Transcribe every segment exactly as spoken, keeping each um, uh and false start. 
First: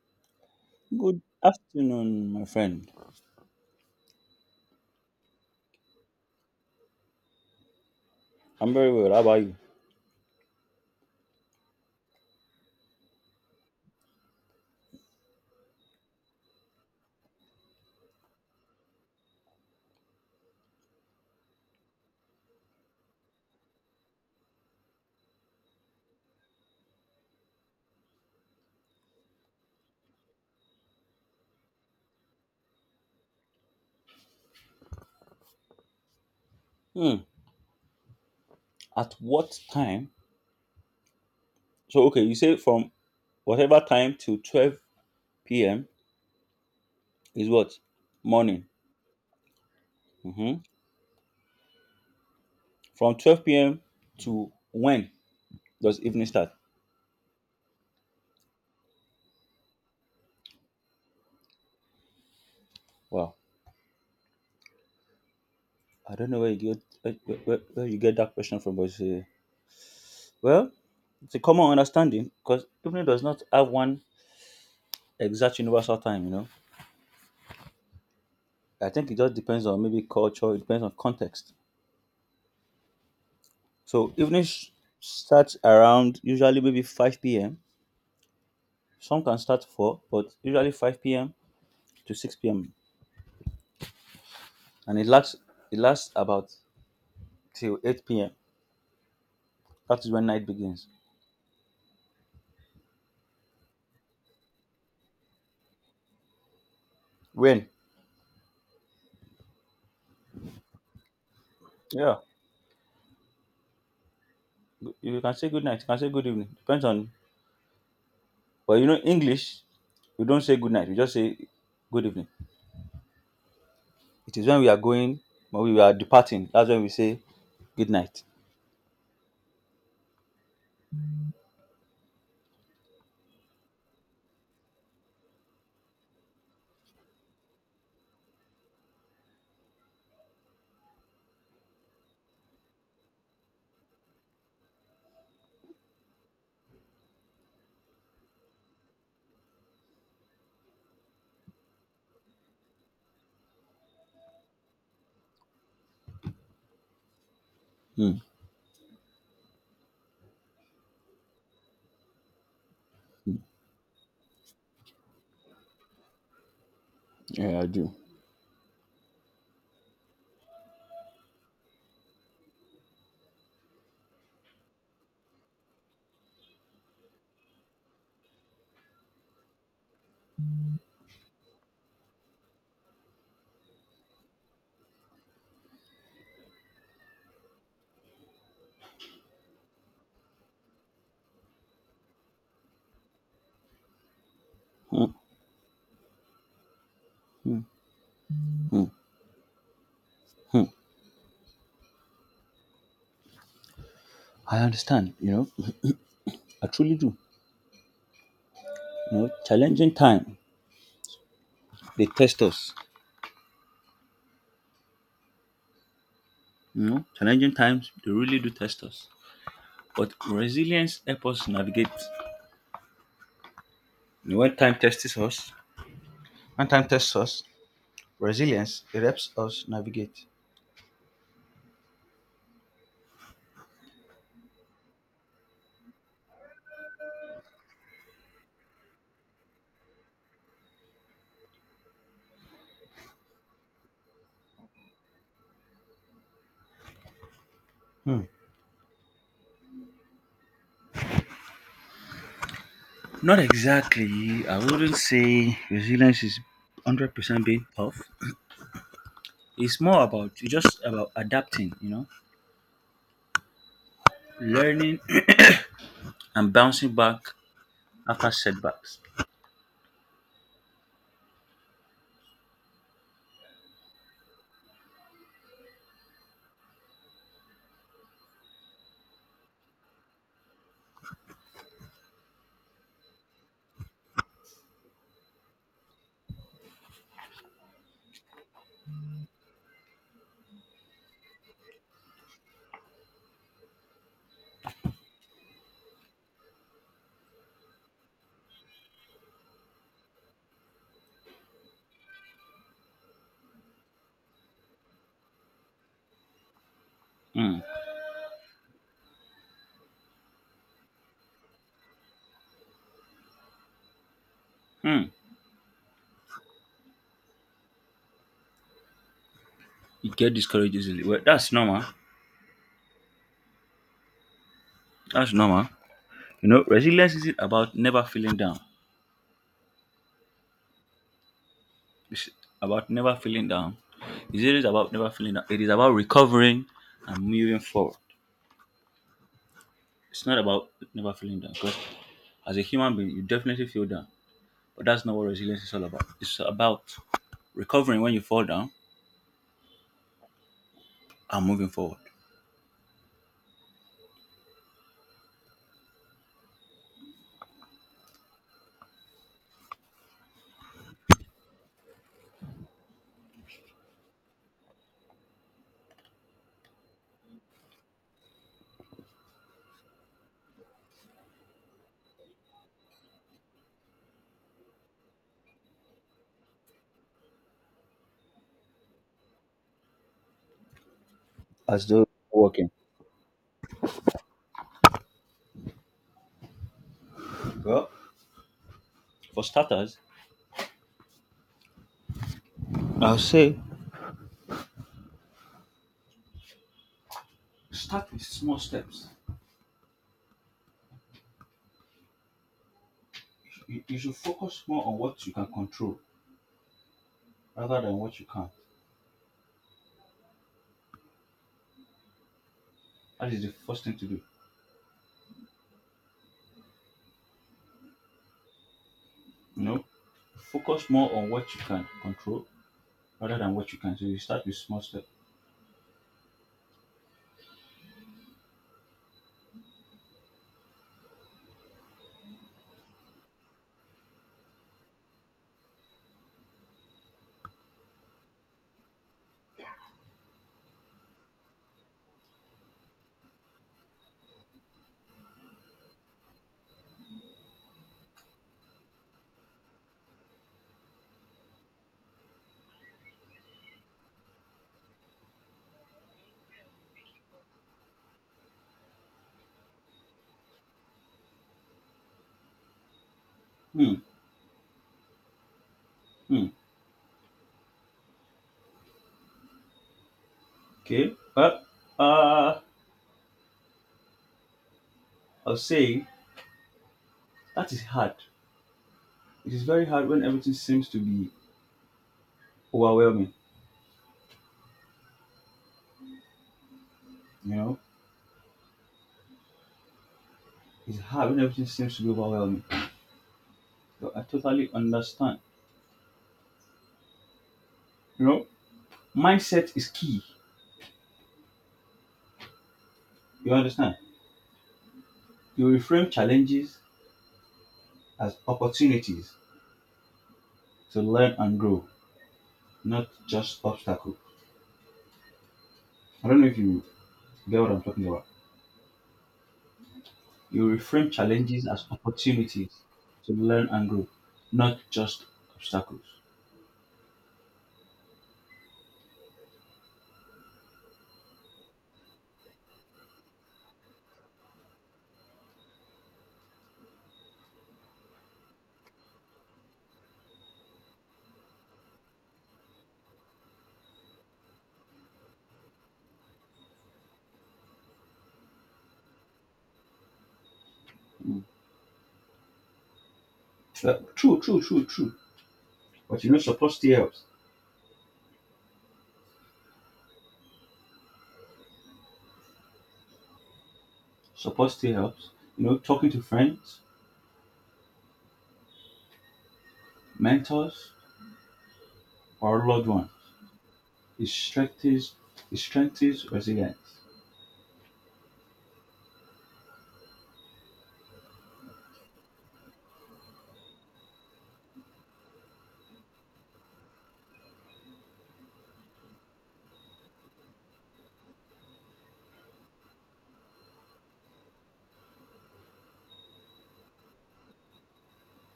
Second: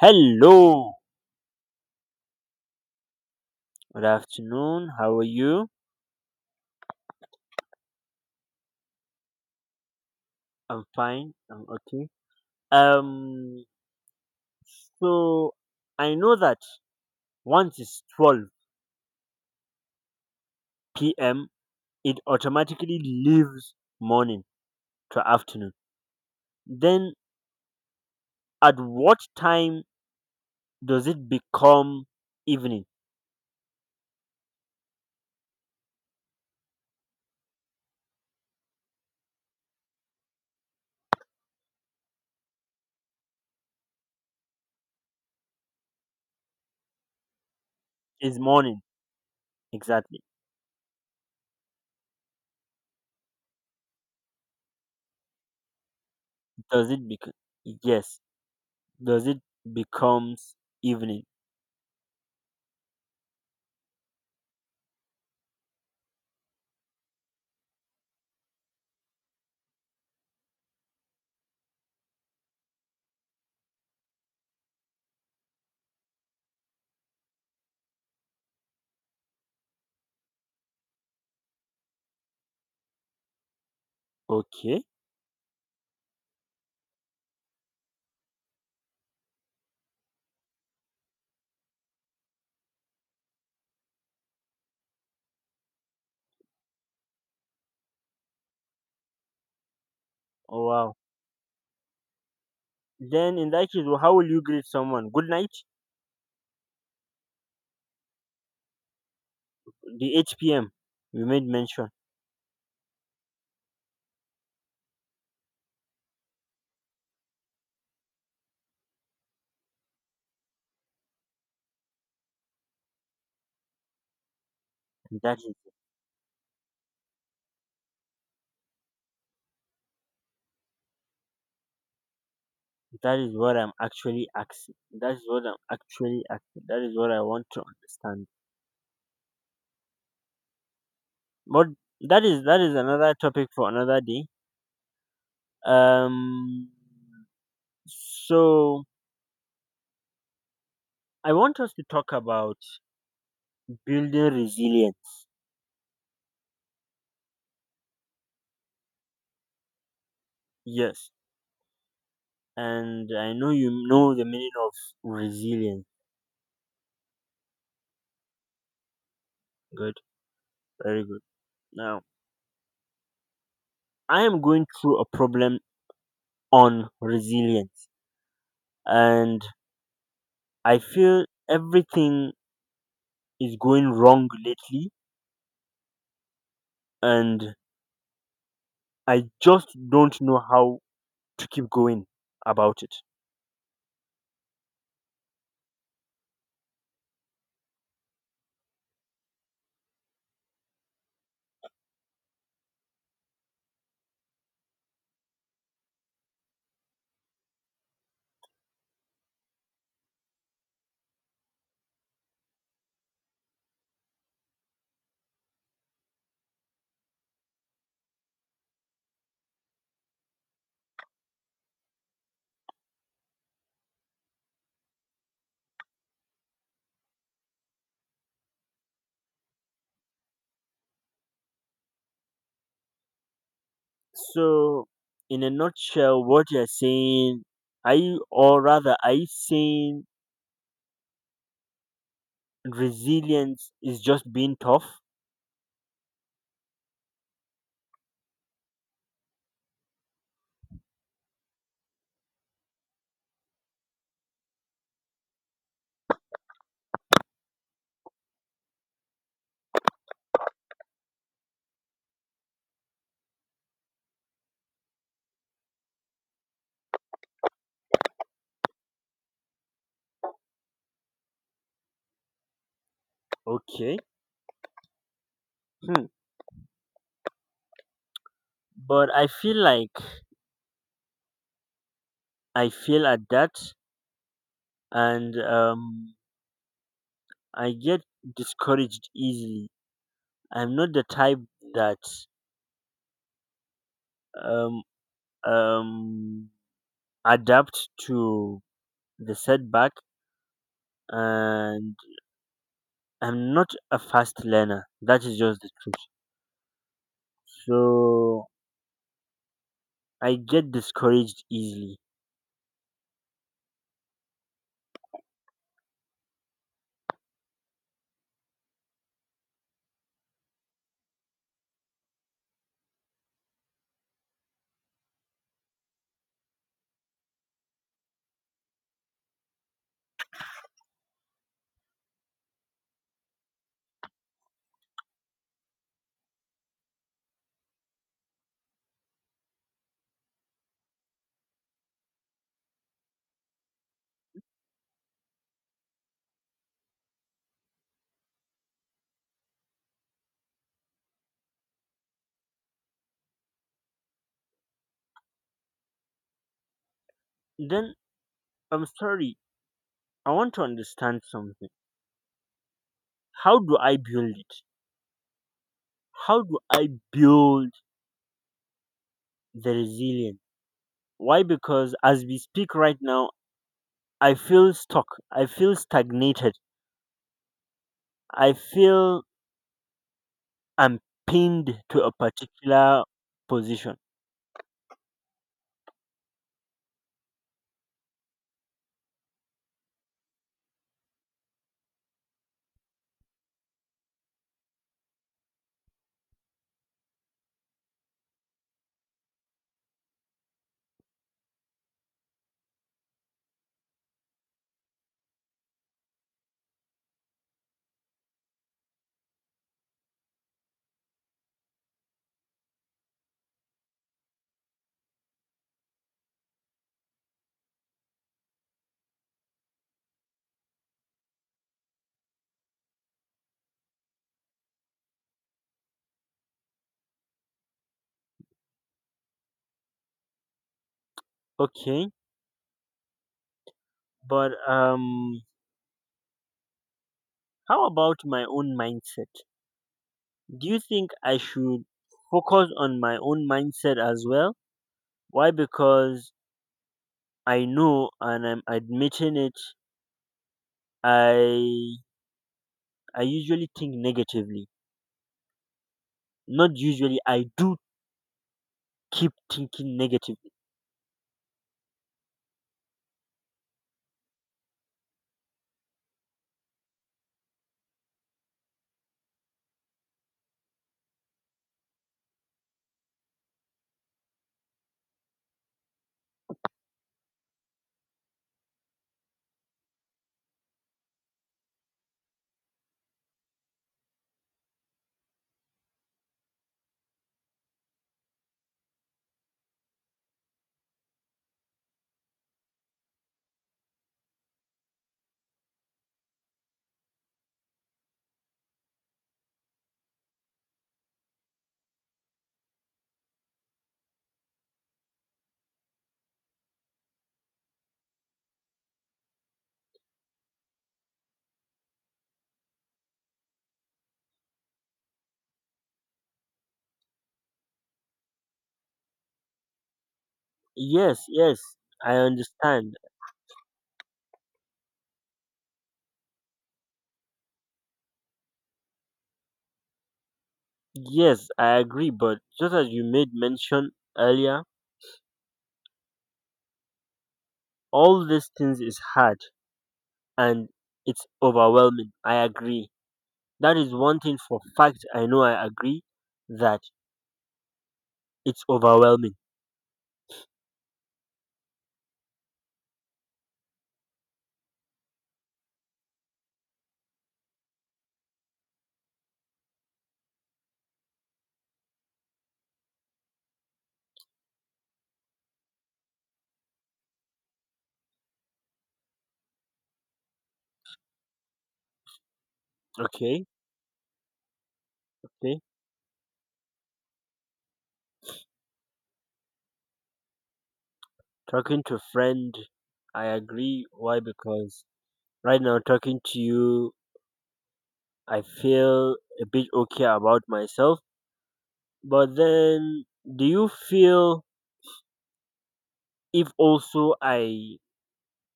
Hello, Good afternoon, my friend. good afternoon. How are you? I'm very well. How about you? I'm fine. I'm okay. Um, so I know that once it's twelve p m, it automatically leaves morning to afternoon. Then at what time does it become evening? Hmm. At what time? So, okay, you say from whatever time to twelve p m is what? Is Morning. morning exactly? Hmm. From twelve p m to when does evening start? Does it become yes? Does it becomes evening? Wow. I don't know where you get where, where, where where you get that question from, but it's a- well, it's a common understanding because evening does not have one exact universal time, you know. I think it just depends on maybe culture, it depends on context. So evening sh- Okay. starts around usually maybe five p m. Some can start four, but usually five p m to six p m. And it lasts it lasts about till eight p m. That is when night Oh, begins. wow. Then in that case, how will you greet someone? Good night. When? The H P M you made mention. Yeah. G- You can say good night, you can say good evening. Depends on, but you know English, we don't say good night, we just say good evening. It is when we are going, That is when we are departing, that's when we say good night. that is what I'm actually asking. That is what I'm actually asking. That is what I want to understand. But that is that is another topic for another day. Um. So I want us to talk about building resilience. Hmm, Yes, and I know you know the meaning of resilience. I do. Good, very good. Now I am going through a problem on resilience, and I feel everything is going wrong lately and I just don't know how to keep going about it. Hmm, hmm, hmm. I understand, you know. I truly do. You know, challenging time. They test us. You know, challenging times, they really do test us. But resilience helps us navigate. You know, when time tests us, when time tests us, resilience it helps us navigate. So, in a nutshell, what you're saying, are you, or rather, are you saying resilience is just being tough? Hmm. Not exactly. I wouldn't say resilience is hundred percent being tough. It's more about it's just about adapting. You know, learning and bouncing back after setbacks. Okay. Hmm. But I feel like I feel at that and um, I get discouraged easily. I'm not the type that um, um, adapt to the setback and I'm not a fast learner. That is just the truth, Hmm. so I get discouraged easily. Hmm. You get discouraged easily. Well, that's normal. That's normal. You know, resilience is about never feeling down. It's about never feeling down. It's always about never feeling down. It is about recovering and moving forward. It's not about never feeling down because as a human being, you definitely feel down. But that's not what resilience is all about. It's about recovering when you fall down and moving forward. Then I'm sorry, I want to understand something. How do I build it? How do I build the resilience? Why? Because as we speak right now, I feel stuck, I feel stagnated, I feel i'm pinned As to though a walking. particular position. Well, for starters, I'll say start with small steps. You, you should focus more on what you can control rather than what you can't. That is the first thing to do. You know, focus more on what you can control rather than what you can. So you start with small step. Okay, but um how about my own mindset? Do you think I should focus on my own mindset as well? Why? Because I know and I'm admitting it, I I usually think negatively. Not usually, I do keep thinking negatively. Hmm. Hmm. Okay. Well, uh, I'll say that is hard. It is very hard when everything seems to be overwhelming. You know, it's hard when everything seems to be overwhelming. So I totally understand. You know, mindset is key. You understand? You reframe challenges as opportunities to learn and grow, not just obstacles. I don't know if you get what I'm talking about. You reframe Yes, yes, challenges as I opportunities understand. to learn and grow, not just obstacles. Yes, I agree, but just as you made mention earlier, all these things is hard and it's overwhelming. I agree. That is one thing for fact I know, I agree that it's overwhelming. Well, true, true, true, true. But you know, support still helps. Support still helps. You know, talking to friends, mentors, or loved ones. Okay, It strengthens, it okay. strengthens resilience. Talking to friend, I agree. Why? Because right now talking to you, I feel a bit okay about myself. But then, do you feel if also I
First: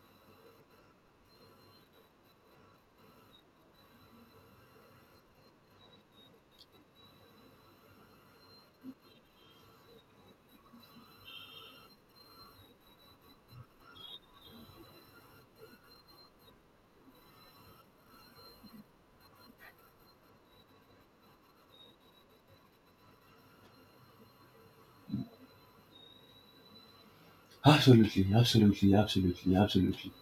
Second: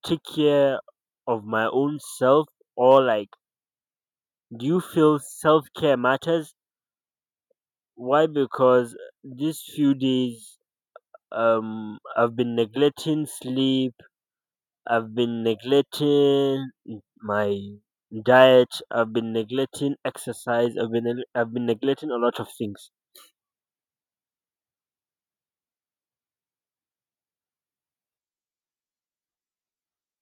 take care of my own self, or like, do you feel self care matters? Why? Because these few days um I've been neglecting sleep, I've been neglecting my diet, I've been neglecting exercise, I've been neg- I've been neglecting a lot of things. Absolutely, absolutely, absolutely, absolutely.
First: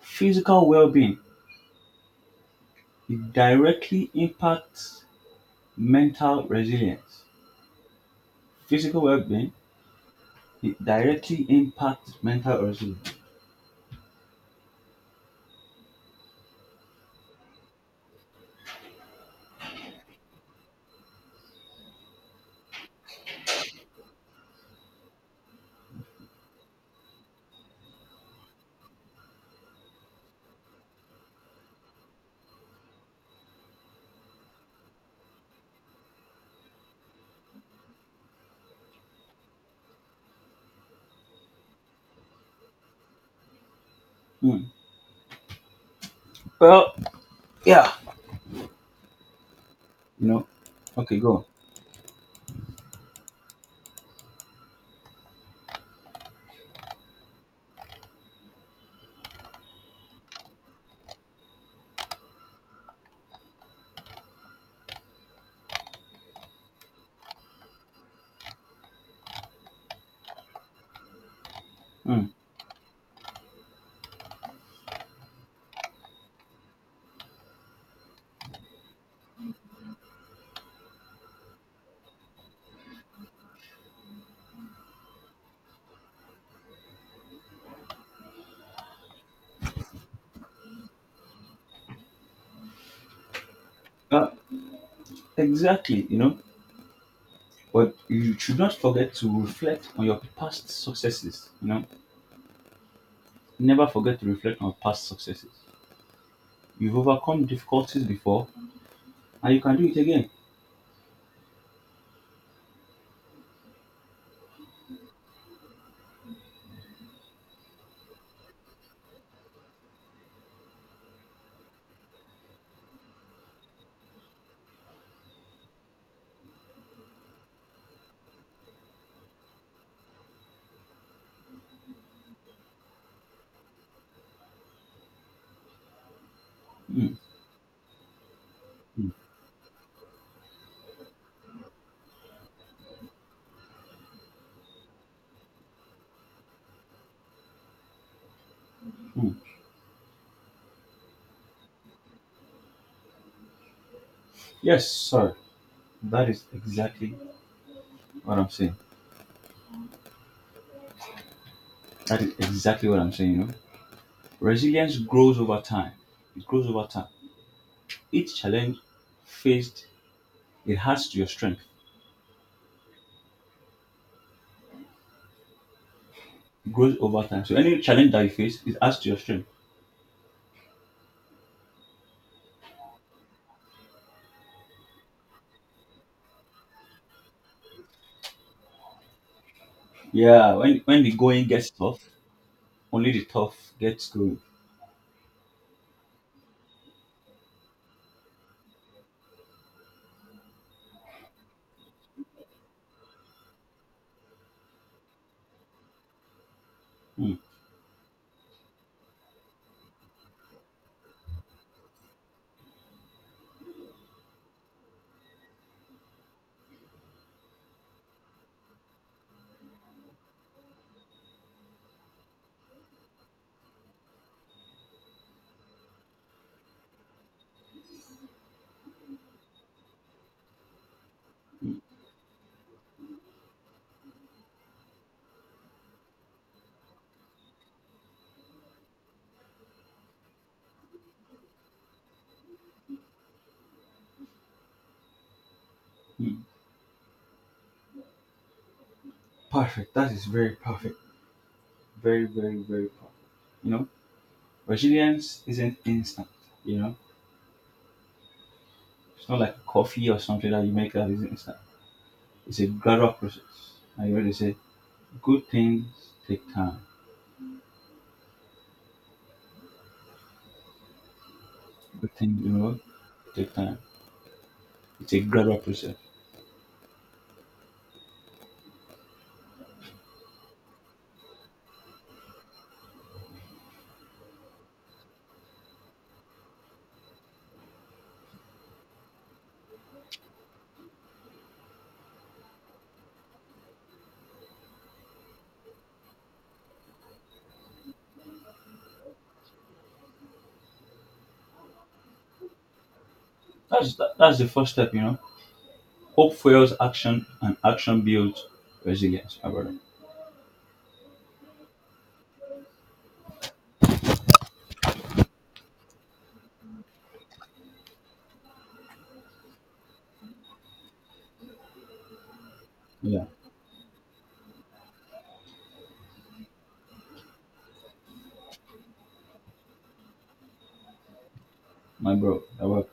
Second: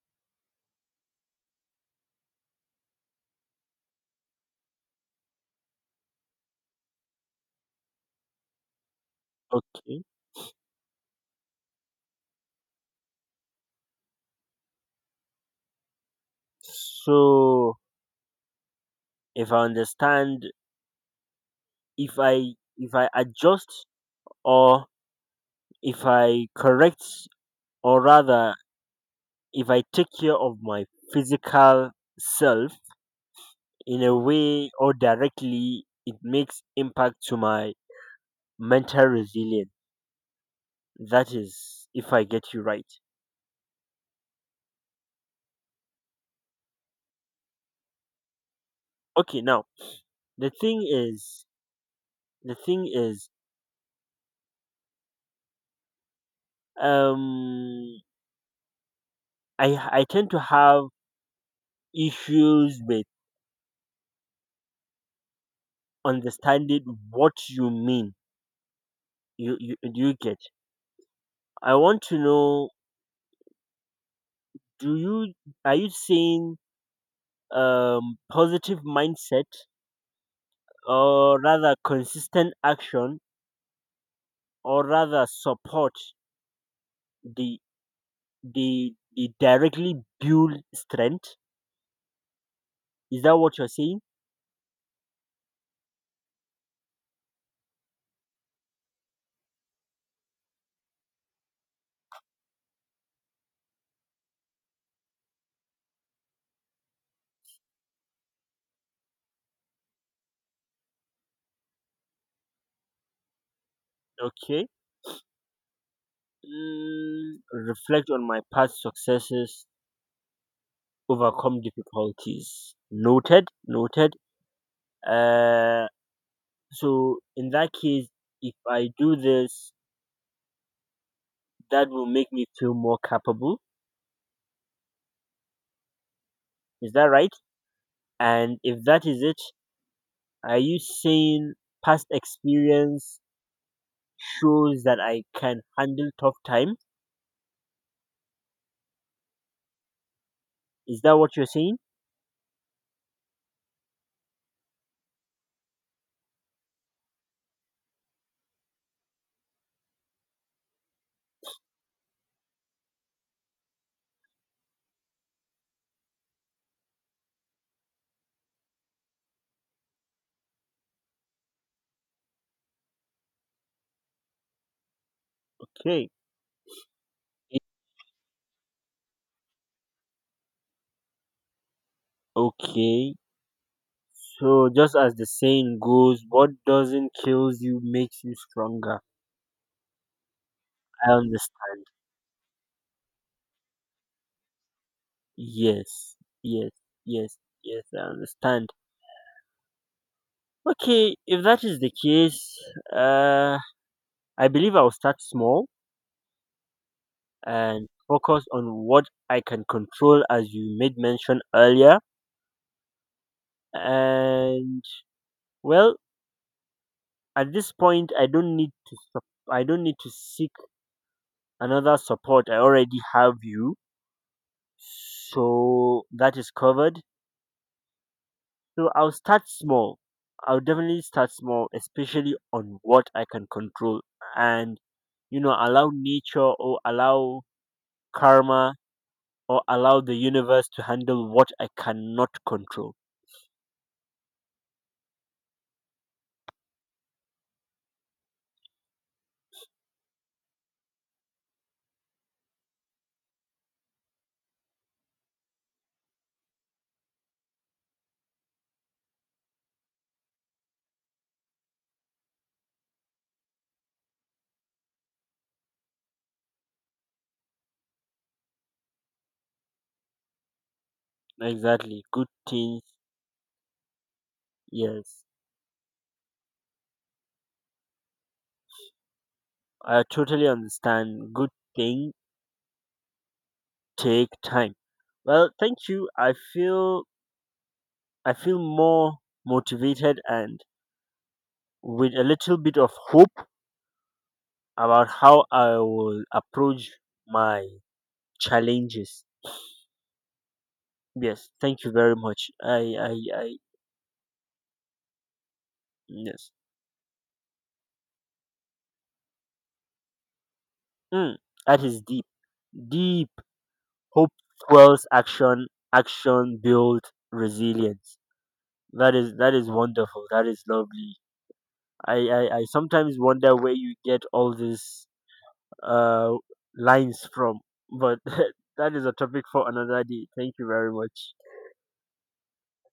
Physical well-being it directly impacts mental resilience. Physical well-being Okay, it directly impacts mental resilience. so if I understand, if i if i adjust, or if I correct, or rather if I take care of my physical self, in a way or directly it makes impact to my mental resilience. That is if I get you right. Hmm. Well, yeah, Okay, now you know. the thing Okay, go is the thing is um I I tend to have issues with understanding what you mean. You you do you get. I want to on. Mm. know do you are you saying um positive mindset, or rather consistent action, or rather support, the the the directly build strength? Is that what you're saying? Uh, exactly, you know. But you should not forget to reflect on your past successes. You know, never forget to reflect on past successes. You've overcome difficulties before, and you can do it again. Okay. Mm, reflect on my past successes, overcome difficulties. Noted, noted. Uh, so in that case, if I do this, that will make me feel more capable. Is that Mm, right? And if that mm, is it, are you saying past experience shows that I can handle tough time? mm. Is that what you're saying? Yes, sir. That is exactly what I'm saying. That is exactly what I'm saying. You know, resilience grows over time. It grows over time. Each challenge faced, it has your strength, Okay. grows over time. So any challenge that you face, it adds to your strength. Okay. So just as the saying goes, what doesn't kills you makes you stronger. Yeah, when when the I going gets understand. tough, only the tough gets going. Yes, yes, yes, yes. I understand. Okay, if that is the case, uh, I believe I'll start small Mm, and focus on what I can control, as you made mention earlier. And well, at this point, I don't need to. sup- I don't need to seek another support. I already have you, so that is covered. So I'll start small. I'll definitely start small, especially on what I can control and, you know, allow nature, or allow karma, or allow the universe to handle what I cannot control. mm. Perfect. That is very perfect. Very, very, very perfect. You know, resilience isn't instant. You know, it's not like coffee or something that you make that is instant. It's a gradual process. I already said, good things take time. Exactly. Good Good things, you know, things, take time. It's a yes. gradual process. I totally understand. Good thing take time. Well, thank you. I feel I feel more motivated and with a little bit of hope about how I will approach my challenges. Yes, thank you very much. I, I, I, That's that, that's the first step. You know, hope yes. fuels action, and action builds resilience. My brother. Mm, that is deep. Deep. Hope fuels action. Action builds resilience. That is that is wonderful. That is lovely. I, I, I sometimes Yeah, wonder where you get all these uh lines from, but that is a topic for another day. Thank you very much. my bro. I work.